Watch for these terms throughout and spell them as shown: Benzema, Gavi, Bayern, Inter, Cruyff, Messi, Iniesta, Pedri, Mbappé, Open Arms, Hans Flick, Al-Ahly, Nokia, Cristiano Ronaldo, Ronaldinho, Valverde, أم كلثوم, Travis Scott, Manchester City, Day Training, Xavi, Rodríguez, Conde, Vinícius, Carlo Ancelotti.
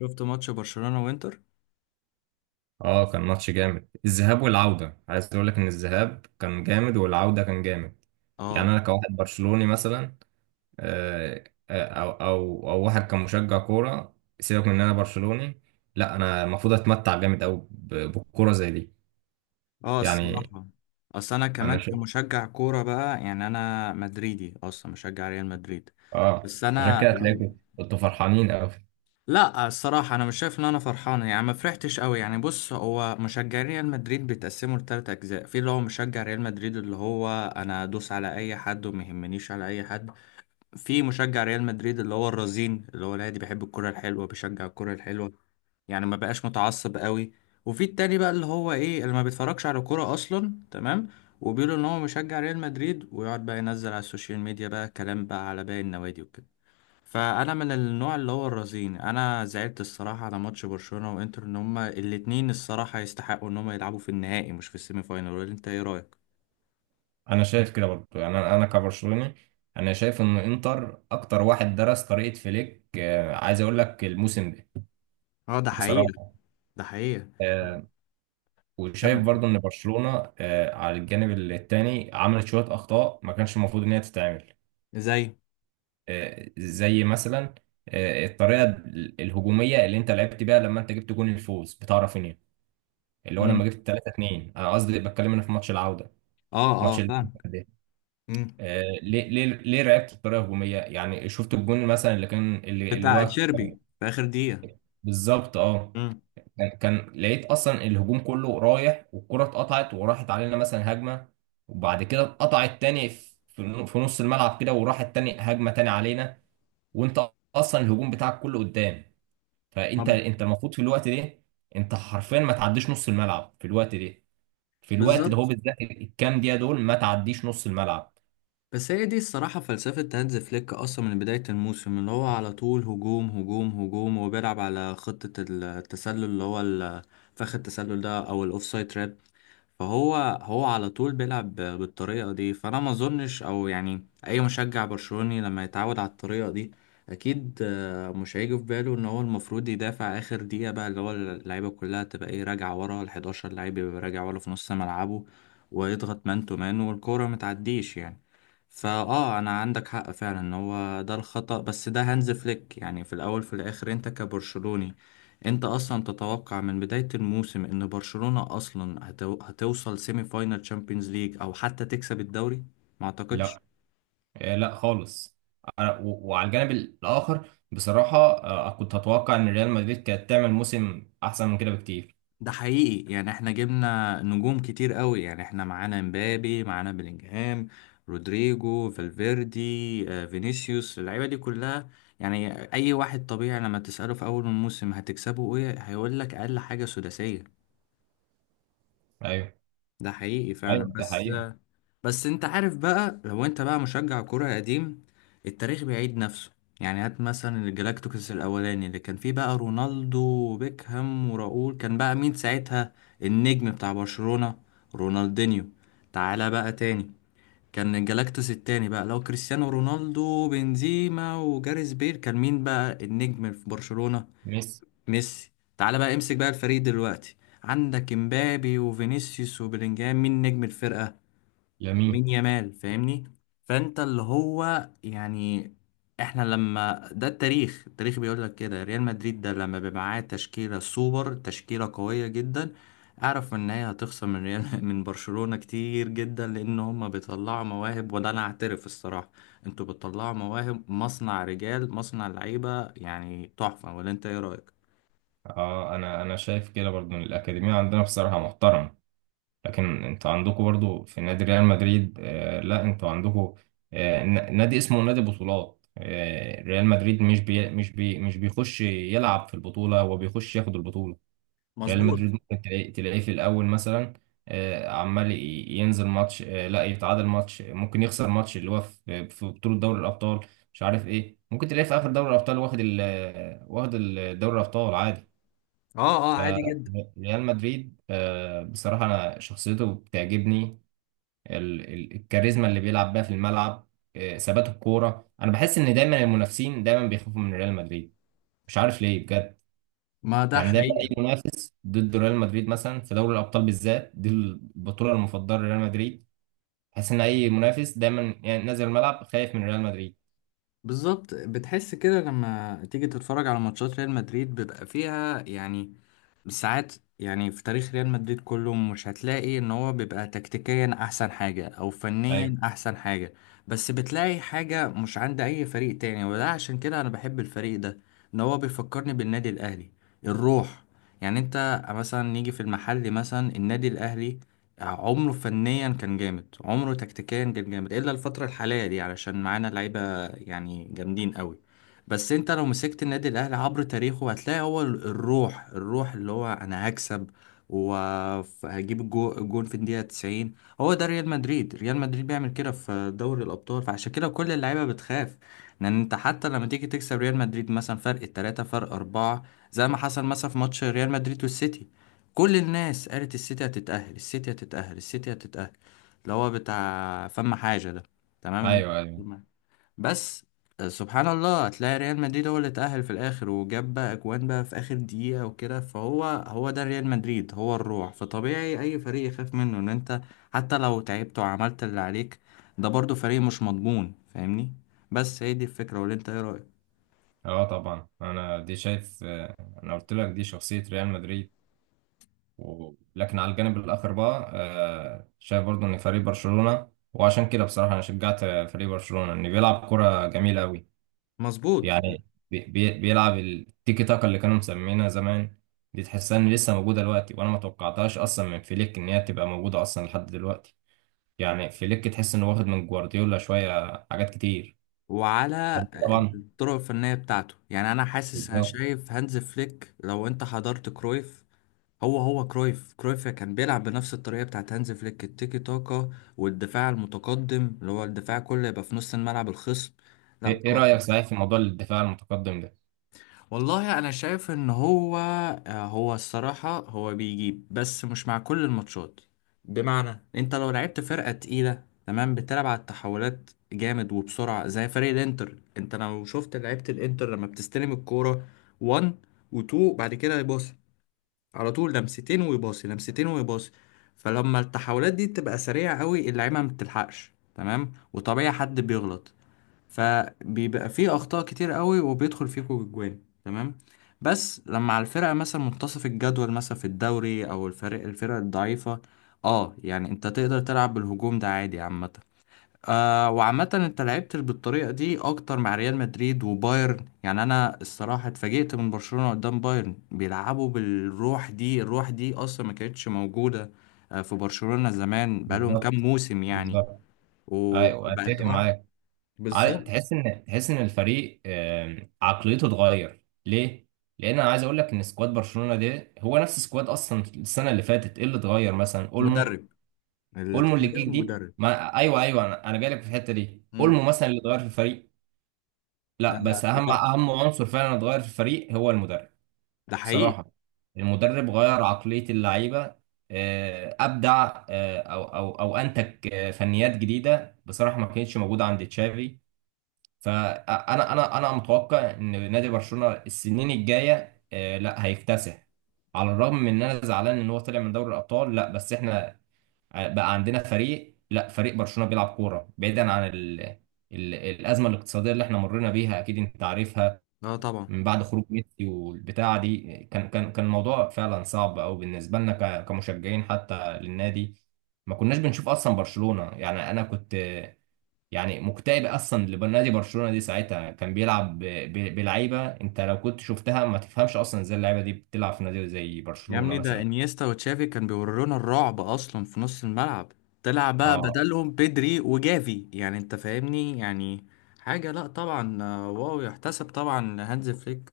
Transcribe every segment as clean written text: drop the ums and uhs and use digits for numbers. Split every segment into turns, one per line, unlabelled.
شفت ماتش برشلونة وانتر؟
اه، كان ماتش جامد، الذهاب والعودة. عايز اقول لك ان الذهاب كان جامد والعودة كان جامد. يعني
اه،
انا كواحد برشلوني مثلا، آه، او او واحد كمشجع كورة. سيبك من ان انا برشلوني، لا انا المفروض اتمتع جامد قوي بالكورة زي دي.
اه،
يعني
الصراحة، اصل انا
انا
كمان
شايف.
كمشجع كورة بقى، يعني انا مدريدي اصلا مشجع ريال مدريد.
اه،
بس
عشان
انا
كده
لم...
هتلاقيكم انتوا فرحانين قوي.
لا، الصراحة انا مش شايف ان انا فرحان، يعني ما فرحتش قوي. يعني بص، هو مشجعين ريال مدريد بيتقسموا لثلاث اجزاء. في اللي هو مشجع ريال مدريد اللي هو، انا ادوس على اي حد وما يهمنيش على اي حد. في مشجع ريال مدريد اللي هو الرزين، اللي هو العادي، بيحب الكرة الحلوة، بيشجع الكرة الحلوة، يعني ما بقاش متعصب قوي. وفي التاني بقى اللي هو ايه، اللي ما بيتفرجش على كورة اصلا، تمام. وبيقولوا ان هو مشجع ريال مدريد ويقعد بقى ينزل على السوشيال ميديا بقى كلام بقى على باقي النوادي وكده. فانا من النوع اللي هو الرزين. انا زعلت الصراحة على ماتش برشلونة وانتر ان هما الاتنين الصراحة يستحقوا ان هما يلعبوا في النهائي مش في السيمي فاينال. ولا انت ايه رأيك؟
انا شايف كده برضه، يعني انا كبرشلوني، انا شايف ان انتر اكتر واحد درس طريقة فليك. عايز اقول لك الموسم ده
اه ده حقيقة.
بصراحة.
ده حقيقة.
آه، وشايف
كمل.
برضو ان برشلونه على الجانب التاني عملت شويه اخطاء ما كانش المفروض ان هي تتعمل.
زي.
زي مثلا الطريقه الهجوميه اللي انت لعبت بيها لما انت جبت جون الفوز بتاع رافينيا، اللي هو
مم.
لما جبت 3-2. انا قصدي بتكلم انا في ماتش العوده،
اه، اه
ماتش ال-
فاهم.
ده
مم.
ليه ليه لعبت بطريقه هجوميه؟ يعني شفت الجون مثلا اللي كان اللي
بتاع
هو كان
تشيربي في اخر دقيقة.
بالظبط. اه،
مم.
كان لقيت اصلا الهجوم كله رايح والكرة اتقطعت وراحت علينا مثلا هجمة، وبعد كده اتقطعت تاني في نص الملعب كده، وراحت تاني هجمة تاني علينا، وانت اصلا الهجوم بتاعك كله قدام. فانت
طب.
انت المفروض في الوقت ده، انت حرفيا ما تعديش نص الملعب في الوقت ده. في الوقت ده هو
بالظبط.
بالذات، الكام دقيقة دول ما تعديش نص الملعب.
بس هي دي الصراحة فلسفة هانز فليك أصلا من بداية الموسم، اللي هو على طول هجوم هجوم هجوم وبيلعب على خطة التسلل، فخ التسلل ده أو الأوفسايد تراب. فهو على طول بيلعب بالطريقة دي، فأنا ما أظنش أو يعني أي مشجع برشلوني لما يتعود على الطريقة دي أكيد، مش هيجي في باله إن هو المفروض يدافع آخر دقيقة بقى، اللي هو اللعيبة كلها تبقى إيه راجعة ورا، ال 11 لعيب يبقى راجع ورا في نص ملعبه، ويضغط مان تو مان، والكورة متعديش يعني. أنا عندك حق فعلا إن هو ده الخطأ، بس ده هانز فليك، يعني في الأول في الآخر أنت كبرشلوني انت اصلا تتوقع من بداية الموسم ان برشلونة اصلا هتوصل سيمي فاينال تشامبيونز ليج او حتى تكسب الدوري؟ ما اعتقدش.
لا، لا خالص. وعلى الجانب الاخر بصراحة، كنت اتوقع ان ريال مدريد كانت تعمل موسم احسن من كده بكتير.
ده حقيقي، يعني احنا جبنا نجوم كتير قوي، يعني احنا معانا مبابي، معانا بلينجهام، رودريجو، فالفيردي، فينيسيوس، اللعيبة دي كلها. يعني اي واحد طبيعي لما تسأله في اول الموسم هتكسبه ايه، هيقول لك اقل حاجة سداسية.
ايوه.
ده حقيقي فعلا.
ايوه، ده
بس
حقيقة.
بس انت عارف بقى، لو انت بقى مشجع كرة قديم، التاريخ بيعيد نفسه. يعني هات مثلا الجلاكتيكوس الاولاني اللي كان فيه بقى رونالدو وبيكهام وراؤول. كان بقى مين ساعتها النجم بتاع برشلونة؟ رونالدينيو. تعالى بقى تاني، كان الجلاكتيكوس التاني بقى لو كريستيانو رونالدو بنزيما وجاريث بيل، كان مين بقى النجم في برشلونة؟
ميسي.
ميسي. تعالى بقى امسك بقى الفريق دلوقتي، عندك امبابي وفينيسيوس وبيلينجهام، مين نجم الفرقة؟
يمين.
مين؟ يامال. فاهمني؟ فانت اللي هو يعني، احنا لما، ده التاريخ، التاريخ بيقول لك كده. ريال مدريد ده لما بيبقى معاه تشكيله سوبر، تشكيله قويه جدا، اعرف ان هي هتخسر من ريال من برشلونه كتير جدا، لان هم بيطلعوا مواهب. وده انا اعترف الصراحه، انتوا بتطلعوا مواهب، مصنع رجال، مصنع لعيبه، يعني تحفه. ولا انت ايه رايك؟
اه، انا شايف كده برضو إن الاكاديميه عندنا بصراحه محترم، لكن انتوا عندكم برضو في نادي ريال مدريد. آه لا، انتوا عندكم آه نادي اسمه نادي بطولات، آه ريال مدريد مش بيخش يلعب في البطوله، هو بيخش ياخد البطوله. ريال
مظبوط.
مدريد ممكن تلاقيه في الأول مثلا عمال ينزل ماتش، لا يتعادل ماتش، ممكن يخسر ماتش، اللي هو في في بطولة دوري الأبطال، مش عارف إيه. ممكن تلاقيه في آخر دوري الأبطال واخد ال واخد دوري الأبطال عادي.
اه، اه عادي جدا.
فريال مدريد بصراحة أنا شخصيته بتعجبني، الكاريزما اللي بيلعب بيها في الملعب، ثبات الكورة. أنا بحس إن دايما المنافسين دايما بيخافوا من ريال مدريد، مش عارف ليه بجد.
ما ده
يعني دايما
حقيقي.
اي منافس ضد ريال مدريد، مثلا في دوري الابطال بالذات، دي البطوله المفضله لريال مدريد، تحس ان اي منافس دايما يعني نازل الملعب خايف من ريال مدريد.
بالظبط، بتحس كده لما تيجي تتفرج على ماتشات ريال مدريد، بيبقى فيها يعني ساعات، يعني في تاريخ ريال مدريد كله مش هتلاقي ان هو بيبقى تكتيكيا احسن حاجة او
ايوه،
فنيا احسن حاجة، بس بتلاقي حاجة مش عند اي فريق تاني، وده عشان كده انا بحب الفريق ده، ان هو بيفكرني بالنادي الاهلي. الروح. يعني انت مثلا نيجي في المحل مثلا النادي الاهلي عمره فنيا كان جامد، عمره تكتيكيا كان جامد، الا الفترة الحالية دي علشان معانا لعيبة يعني جامدين قوي. بس انت لو مسكت النادي الاهلي عبر تاريخه، هتلاقي هو الروح، الروح اللي هو انا هكسب وهجيب الجون في الدقيقة 90. هو ده ريال مدريد، ريال مدريد بيعمل كده في دوري الابطال، فعشان كده كل اللعيبة بتخاف. لان انت حتى لما تيجي تكسب ريال مدريد مثلا فرق التلاتة فرق اربعة، زي ما حصل مثلا في ماتش ريال مدريد والسيتي، كل الناس قالت السيتي هتتأهل، السيتي هتتأهل، السيتي هتتأهل، اللي هو بتاع فم حاجة ده. تمام.
ايوه، ايوه.
بس سبحان الله هتلاقي ريال مدريد هو اللي اتأهل في الآخر وجاب بقى أجوان بقى في آخر دقيقة وكده. فهو هو ده ريال مدريد، هو الروح، فطبيعي أي فريق يخاف منه. إن أنت حتى لو تعبت وعملت اللي عليك، ده برضو فريق مش مضمون، فاهمني؟ بس هي دي الفكرة، ولا أنت إيه رأيك؟
اه طبعا، انا دي شايف. انا قلت لك دي شخصيه ريال مدريد. لكن على الجانب الاخر بقى، شايف برضو ان فريق برشلونه، وعشان كده بصراحه انا شجعت فريق برشلونه ان بيلعب كره جميله قوي.
مظبوط.
يعني بيلعب التيكي تاكا اللي كانوا مسمينها زمان، دي تحسها ان لسه موجوده دلوقتي، وانا ما توقعتهاش اصلا من فليك ان هي تبقى موجوده اصلا لحد دلوقتي. يعني فليك تحس انه واخد من جوارديولا شويه حاجات كتير.
وعلى
طبعا.
الطرق الفنية بتاعته يعني، أنا حاسس، أنا
بالظبط.
شايف هانز فليك لو أنت حضرت كرويف، هو كرويف كان بيلعب بنفس الطريقة بتاعت هانز فليك، التيكي تاكا والدفاع المتقدم، اللي هو الدفاع كله يبقى في نص الملعب الخصم. لا
ايه، إيه
طبعا.
رايك صحيح في موضوع الدفاع المتقدم ده؟
والله انا شايف ان هو، هو الصراحة هو بيجيب بس مش مع كل الماتشات. بمعنى انت لو لعبت فرقة تقيلة تمام، بتلعب على التحولات جامد وبسرعة زي فريق الانتر. انت لو شفت لعيبة الانتر لما بتستلم الكورة 1 و2، بعد كده يبص على طول لمستين ويباصي، لمستين ويباصي. فلما التحولات دي بتبقى سريعة قوي، اللعيبة ما بتلحقش تمام، وطبيعي حد بيغلط، فبيبقى فيه أخطاء كتير قوي وبيدخل فيكوا الجوان. تمام. بس لما على الفرقة مثلا منتصف الجدول مثلا في الدوري أو الفرق الضعيفة، اه يعني انت تقدر تلعب بالهجوم ده عادي عامة. وعامة انت لعبت بالطريقة دي اكتر مع ريال مدريد وبايرن، يعني انا الصراحة اتفاجئت من برشلونة قدام بايرن بيلعبوا بالروح دي، الروح دي اصلا ما كانتش موجودة في برشلونة زمان بقالهم كام
بالظبط.
موسم يعني.
بالظبط. ايوه
وبقت
اتفق
اه.
معاك.
بالظبط.
تحس ان الفريق عقليته اتغير ليه، لان انا عايز اقول لك ان سكواد برشلونه ده هو نفس سكواد اصلا السنه اللي فاتت. ايه اللي اتغير؟ مثلا اولمو.
مدرب. اللي
اولمو اللي جه
اتغير
جديد
مدرب.
ما، ايوه ايوه، انا جاي لك في الحته دي.
مم.
اولمو مثلا اللي اتغير في الفريق.
لا،
لا
لا،
بس اهم
لا،
اهم عنصر فعلا اتغير في الفريق هو المدرب.
ده حقيقي.
صراحه، المدرب غير عقليه اللعيبه، ابدع، او او انتج فنيات جديده بصراحه ما كانتش موجوده عند تشافي. فانا انا متوقع ان نادي برشلونه السنين الجايه لا هيكتسح. على الرغم من ان انا زعلان ان هو طلع من دوري الابطال، لا بس احنا بقى عندنا فريق، لا، فريق برشلونة بيلعب كورة بعيدا عن الأزمة الاقتصادية اللي احنا مرينا بيها، أكيد أنت عارفها.
اه طبعا.
من بعد خروج ميسي والبتاعة دي، كان الموضوع فعلا صعب أوي بالنسبة لنا كمشجعين حتى للنادي. ما كناش بنشوف أصلا برشلونة، يعني أنا كنت يعني مكتئب أصلا لنادي برشلونة، دي ساعتها كان بيلعب بلعيبة أنت لو كنت شفتها ما تفهمش أصلا إزاي اللعيبة دي بتلعب في نادي زي
يا
برشلونة
ابني ده
مثلا.
انيستا وتشافي كان بيورونا الرعب اصلا في نص الملعب. طلع بقى
اه.
بدلهم بيدري وجافي، يعني انت فاهمني يعني، حاجة، لا طبعا، واو يحتسب طبعا هانز فليك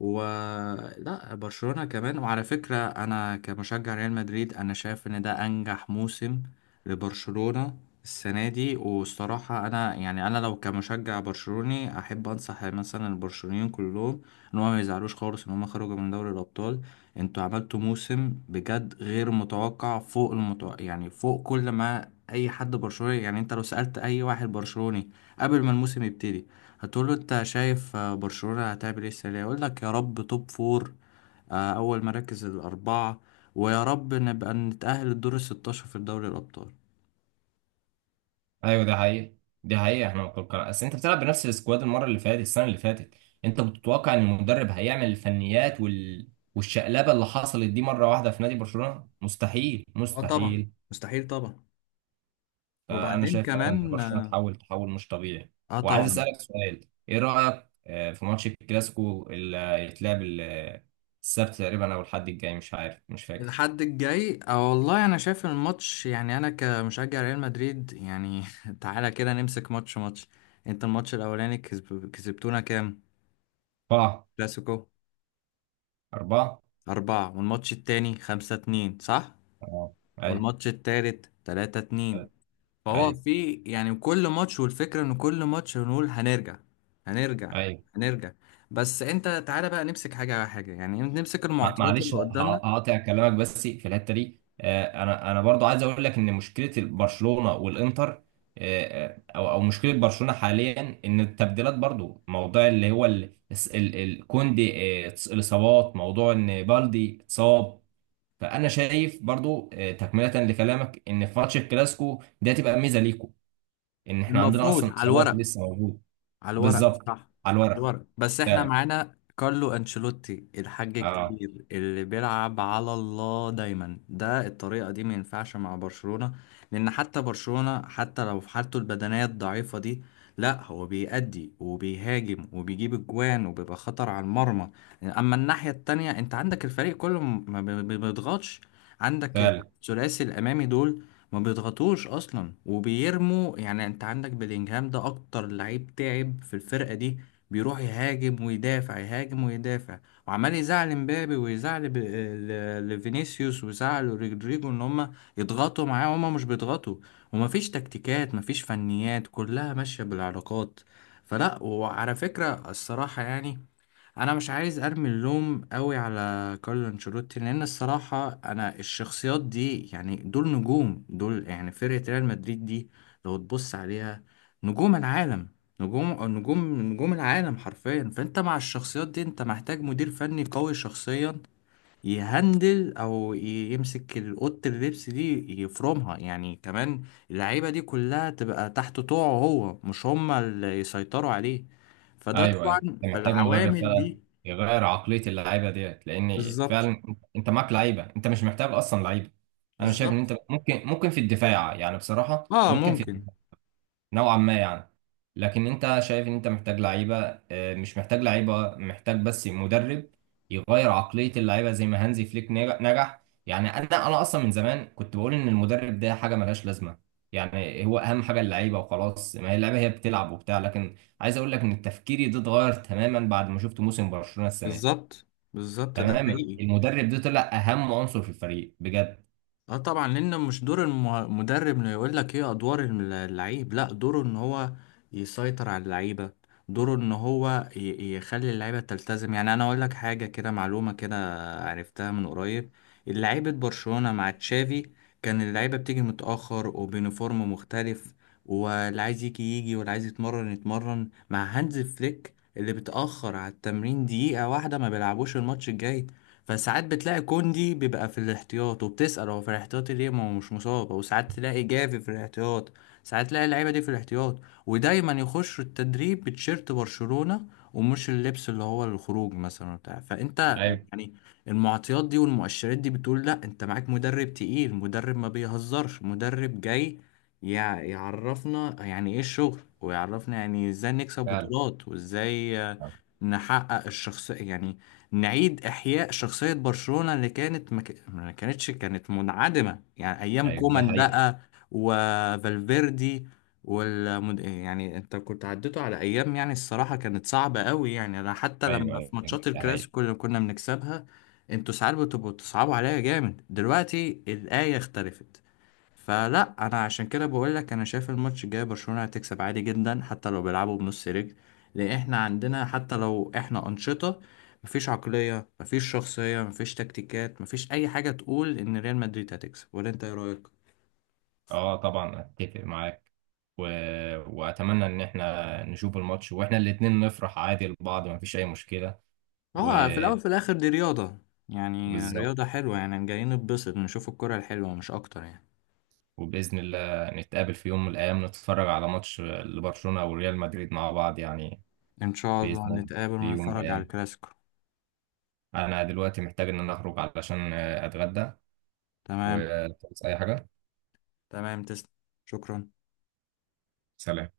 ولا برشلونة كمان. وعلى فكرة أنا كمشجع ريال مدريد أنا شايف إن ده أنجح موسم لبرشلونة السنة دي. والصراحة أنا يعني أنا لو كمشجع برشلوني أحب أنصح مثلا البرشلونيين كلهم إن هم ما يزعلوش خالص إن هم خرجوا من دوري الأبطال. أنتوا عملتوا موسم بجد غير متوقع، فوق المتوقع، يعني فوق كل ما أي حد برشلوني يعني أنت لو سألت أي واحد برشلوني قبل ما الموسم يبتدي، هتقول له انت شايف برشلونة هتعمل ايه السنة دي، يقول لك يا رب توب فور، اول مراكز الاربعة، ويا رب نبقى نتأهل الدور الستاشر في دوري الابطال.
ايوه دي حقيقة. دي حقيقة، احنا متوقع اصل انت بتلعب بنفس السكواد المرة اللي فاتت، السنة اللي فاتت انت بتتوقع ان المدرب هيعمل الفنيات والشقلبة اللي حصلت دي مرة واحدة في نادي برشلونة مستحيل
اه طبعا.
مستحيل.
مستحيل طبعا.
فانا
وبعدين
شايف فعلا ان
كمان
برشلونة
اه،
تحول، تحول مش طبيعي. وعايز
طبعا.
اسألك سؤال: ايه رأيك في ماتش الكلاسيكو اللي هيتلعب السبت تقريبا او الحد الجاي، مش عارف، مش فاكر؟
الحد الجاي، اه والله انا شايف الماتش، يعني انا كمشجع ريال مدريد يعني تعالى كده نمسك ماتش ماتش. انت الماتش الاولاني كسبتونا كام؟
اربعة.
كلاسيكو.
اربعة.
أربعة. والماتش التاني 5-2 صح؟
اه. ايوه.
والماتش التالت 3-2. فهو
ايوه.
في يعني كل ماتش، والفكرة ان كل ماتش بنقول هنرجع، هنرجع،
ايوه.
هنرجع. بس انت تعالى بقى نمسك حاجة على حاجة، يعني نمسك المعطيات اللي
معلش
قدامنا.
هقاطع كلامك بس في الحته دي، انا برضو عايز اقول لك ان مشكله برشلونه والانتر، او او مشكله برشلونه حاليا ان التبديلات، برضو موضوع اللي هو كوندي، الاصابات، موضوع ان بالدي اتصاب. فانا شايف برضو تكمله لكلامك، ان في ماتش الكلاسيكو ده تبقى ميزه ليكو، ان احنا عندنا
المفروض
اصلا
على
اصابات
الورق،
لسه موجوده.
على الورق صح،
بالظبط.
على
على الورق.
الورق، بس احنا
فعلا.
معانا كارلو انشيلوتي الحاج
اه،
الكبير اللي بيلعب على الله دايما، ده الطريقة دي ما ينفعش مع برشلونة. لان حتى برشلونة حتى لو في حالته البدنية الضعيفة دي، لا هو بيأدي وبيهاجم وبيجيب اجوان وبيبقى خطر على المرمى. اما الناحية التانية انت عندك الفريق كله ما بيضغطش. عندك
فعلا.
الثلاثي الامامي دول ما بيضغطوش اصلا وبيرموا. يعني انت عندك بلينجهام ده اكتر لعيب تعب في الفرقه دي، بيروح يهاجم ويدافع، يهاجم ويدافع، وعمال يزعل مبابي ويزعل لفينيسيوس ويزعل رودريجو ان هم يضغطوا معاه، وهم مش بيضغطوا. ومفيش تكتيكات، مفيش فنيات، كلها ماشيه بالعلاقات. فلا، وعلى فكره الصراحه يعني، انا مش عايز ارمي اللوم قوي على كارلو انشيلوتي، لان الصراحه انا الشخصيات دي، يعني دول نجوم، دول يعني فرقه ريال مدريد دي لو تبص عليها نجوم العالم، نجوم نجوم العالم حرفيا. فانت مع الشخصيات دي انت محتاج مدير فني قوي شخصيا يهندل او يمسك اوضه اللبس دي يفرمها يعني كمان، اللعيبه دي كلها تبقى تحت طوعه، هو مش هما اللي يسيطروا عليه. فده
ايوه ايوه،
طبعا
انت محتاج مدرب
فالعوامل
فعلا
دي.
يغير عقليه اللعيبه ديت، لان
بالظبط.
فعلا انت معاك لعيبه، انت مش محتاج اصلا لعيبه. انا شايف ان
بالظبط.
انت ممكن، ممكن في الدفاع يعني بصراحه،
اه،
ممكن في
ممكن.
نوعا ما يعني، لكن انت شايف ان انت محتاج لعيبه، مش محتاج لعيبه، محتاج بس مدرب يغير عقليه اللعيبه زي ما هانزي فليك نجح. يعني انا اصلا من زمان كنت بقول ان المدرب ده حاجه ملهاش لازمه، يعني هو اهم حاجه اللعيبه وخلاص، ما هي اللعيبه هي بتلعب وبتاع. لكن عايز اقول لك ان تفكيري ده اتغير تماما بعد ما شفت موسم برشلونه السنه دي.
بالظبط. بالظبط، ده
تماما،
حقيقي.
المدرب ده طلع اهم عنصر في الفريق بجد.
اه طبعا، لان مش دور المدرب انه يقول لك ايه ادوار اللعيب. لا دوره ان هو يسيطر على اللعيبه، دوره ان هو يخلي اللعيبه تلتزم. يعني انا اقول لك حاجه كده معلومه كده، عرفتها من قريب، لعيبه برشلونه مع تشافي كان اللعيبه بتيجي متاخر وبيونيفورم مختلف، واللي عايز يجي يجي، واللي عايز يتمرن يتمرن. مع هانز فليك اللي بتأخر على التمرين دقيقة واحدة ما بيلعبوش الماتش الجاي. فساعات بتلاقي كوندي بيبقى في الاحتياط، وبتسأل هو في الاحتياط ليه ما هو مش مصاب، وساعات تلاقي جافي في الاحتياط، ساعات تلاقي اللعيبة دي في الاحتياط. ودايما يخشوا التدريب بتشيرت برشلونة، ومش اللبس اللي هو الخروج مثلا بتاع فانت،
ايوه
يعني. المعطيات دي والمؤشرات دي بتقول لا انت معاك مدرب تقيل، مدرب ما بيهزرش، مدرب جاي يعرفنا يعني ايه الشغل، ويعرفنا يعني ازاي نكسب
فعلا.
بطولات، وازاي نحقق الشخصية يعني، نعيد إحياء شخصية برشلونة اللي كانت ما كانتش، كانت منعدمة يعني أيام
ايوه دي
كومان
حقيقه.
بقى وفالفيردي يعني أنت كنت عديته على أيام يعني الصراحة كانت صعبة قوي. يعني أنا حتى
ايوه
لما
ايوه
في
دي
ماتشات
حقيقه.
الكلاسيكو اللي كنا بنكسبها أنتوا ساعات بتبقوا تصعبوا عليا جامد، دلوقتي الآية اختلفت. فلا انا عشان كده بقول لك انا شايف الماتش الجاي برشلونة هتكسب عادي جدا، حتى لو بيلعبوا بنص رجل. لان احنا عندنا حتى لو احنا انشطة، مفيش عقلية، مفيش شخصية، مفيش تكتيكات، مفيش اي حاجة تقول ان ريال مدريد هتكسب. ولا انت ايه رأيك؟
اه طبعا اتفق معاك. و... واتمنى ان احنا نشوف الماتش واحنا الاتنين نفرح عادي لبعض، مفيش اي مشكلة.
اه في
وبالظبط.
الاول في الاخر دي رياضة، يعني رياضة حلوة، يعني جايين نتبسط نشوف الكرة الحلوة مش اكتر يعني.
وباذن الله نتقابل في يوم من الايام، نتفرج على ماتش لبرشلونة او ريال مدريد مع بعض يعني.
ان شاء الله
باذن الله،
نتقابل
في يوم من
ونتفرج على
الايام.
الكلاسيكو.
انا دلوقتي محتاج ان انا اخرج علشان اتغدى.
تمام.
وتنسى اي حاجة.
تمام. تسلم. شكرا.
سلام.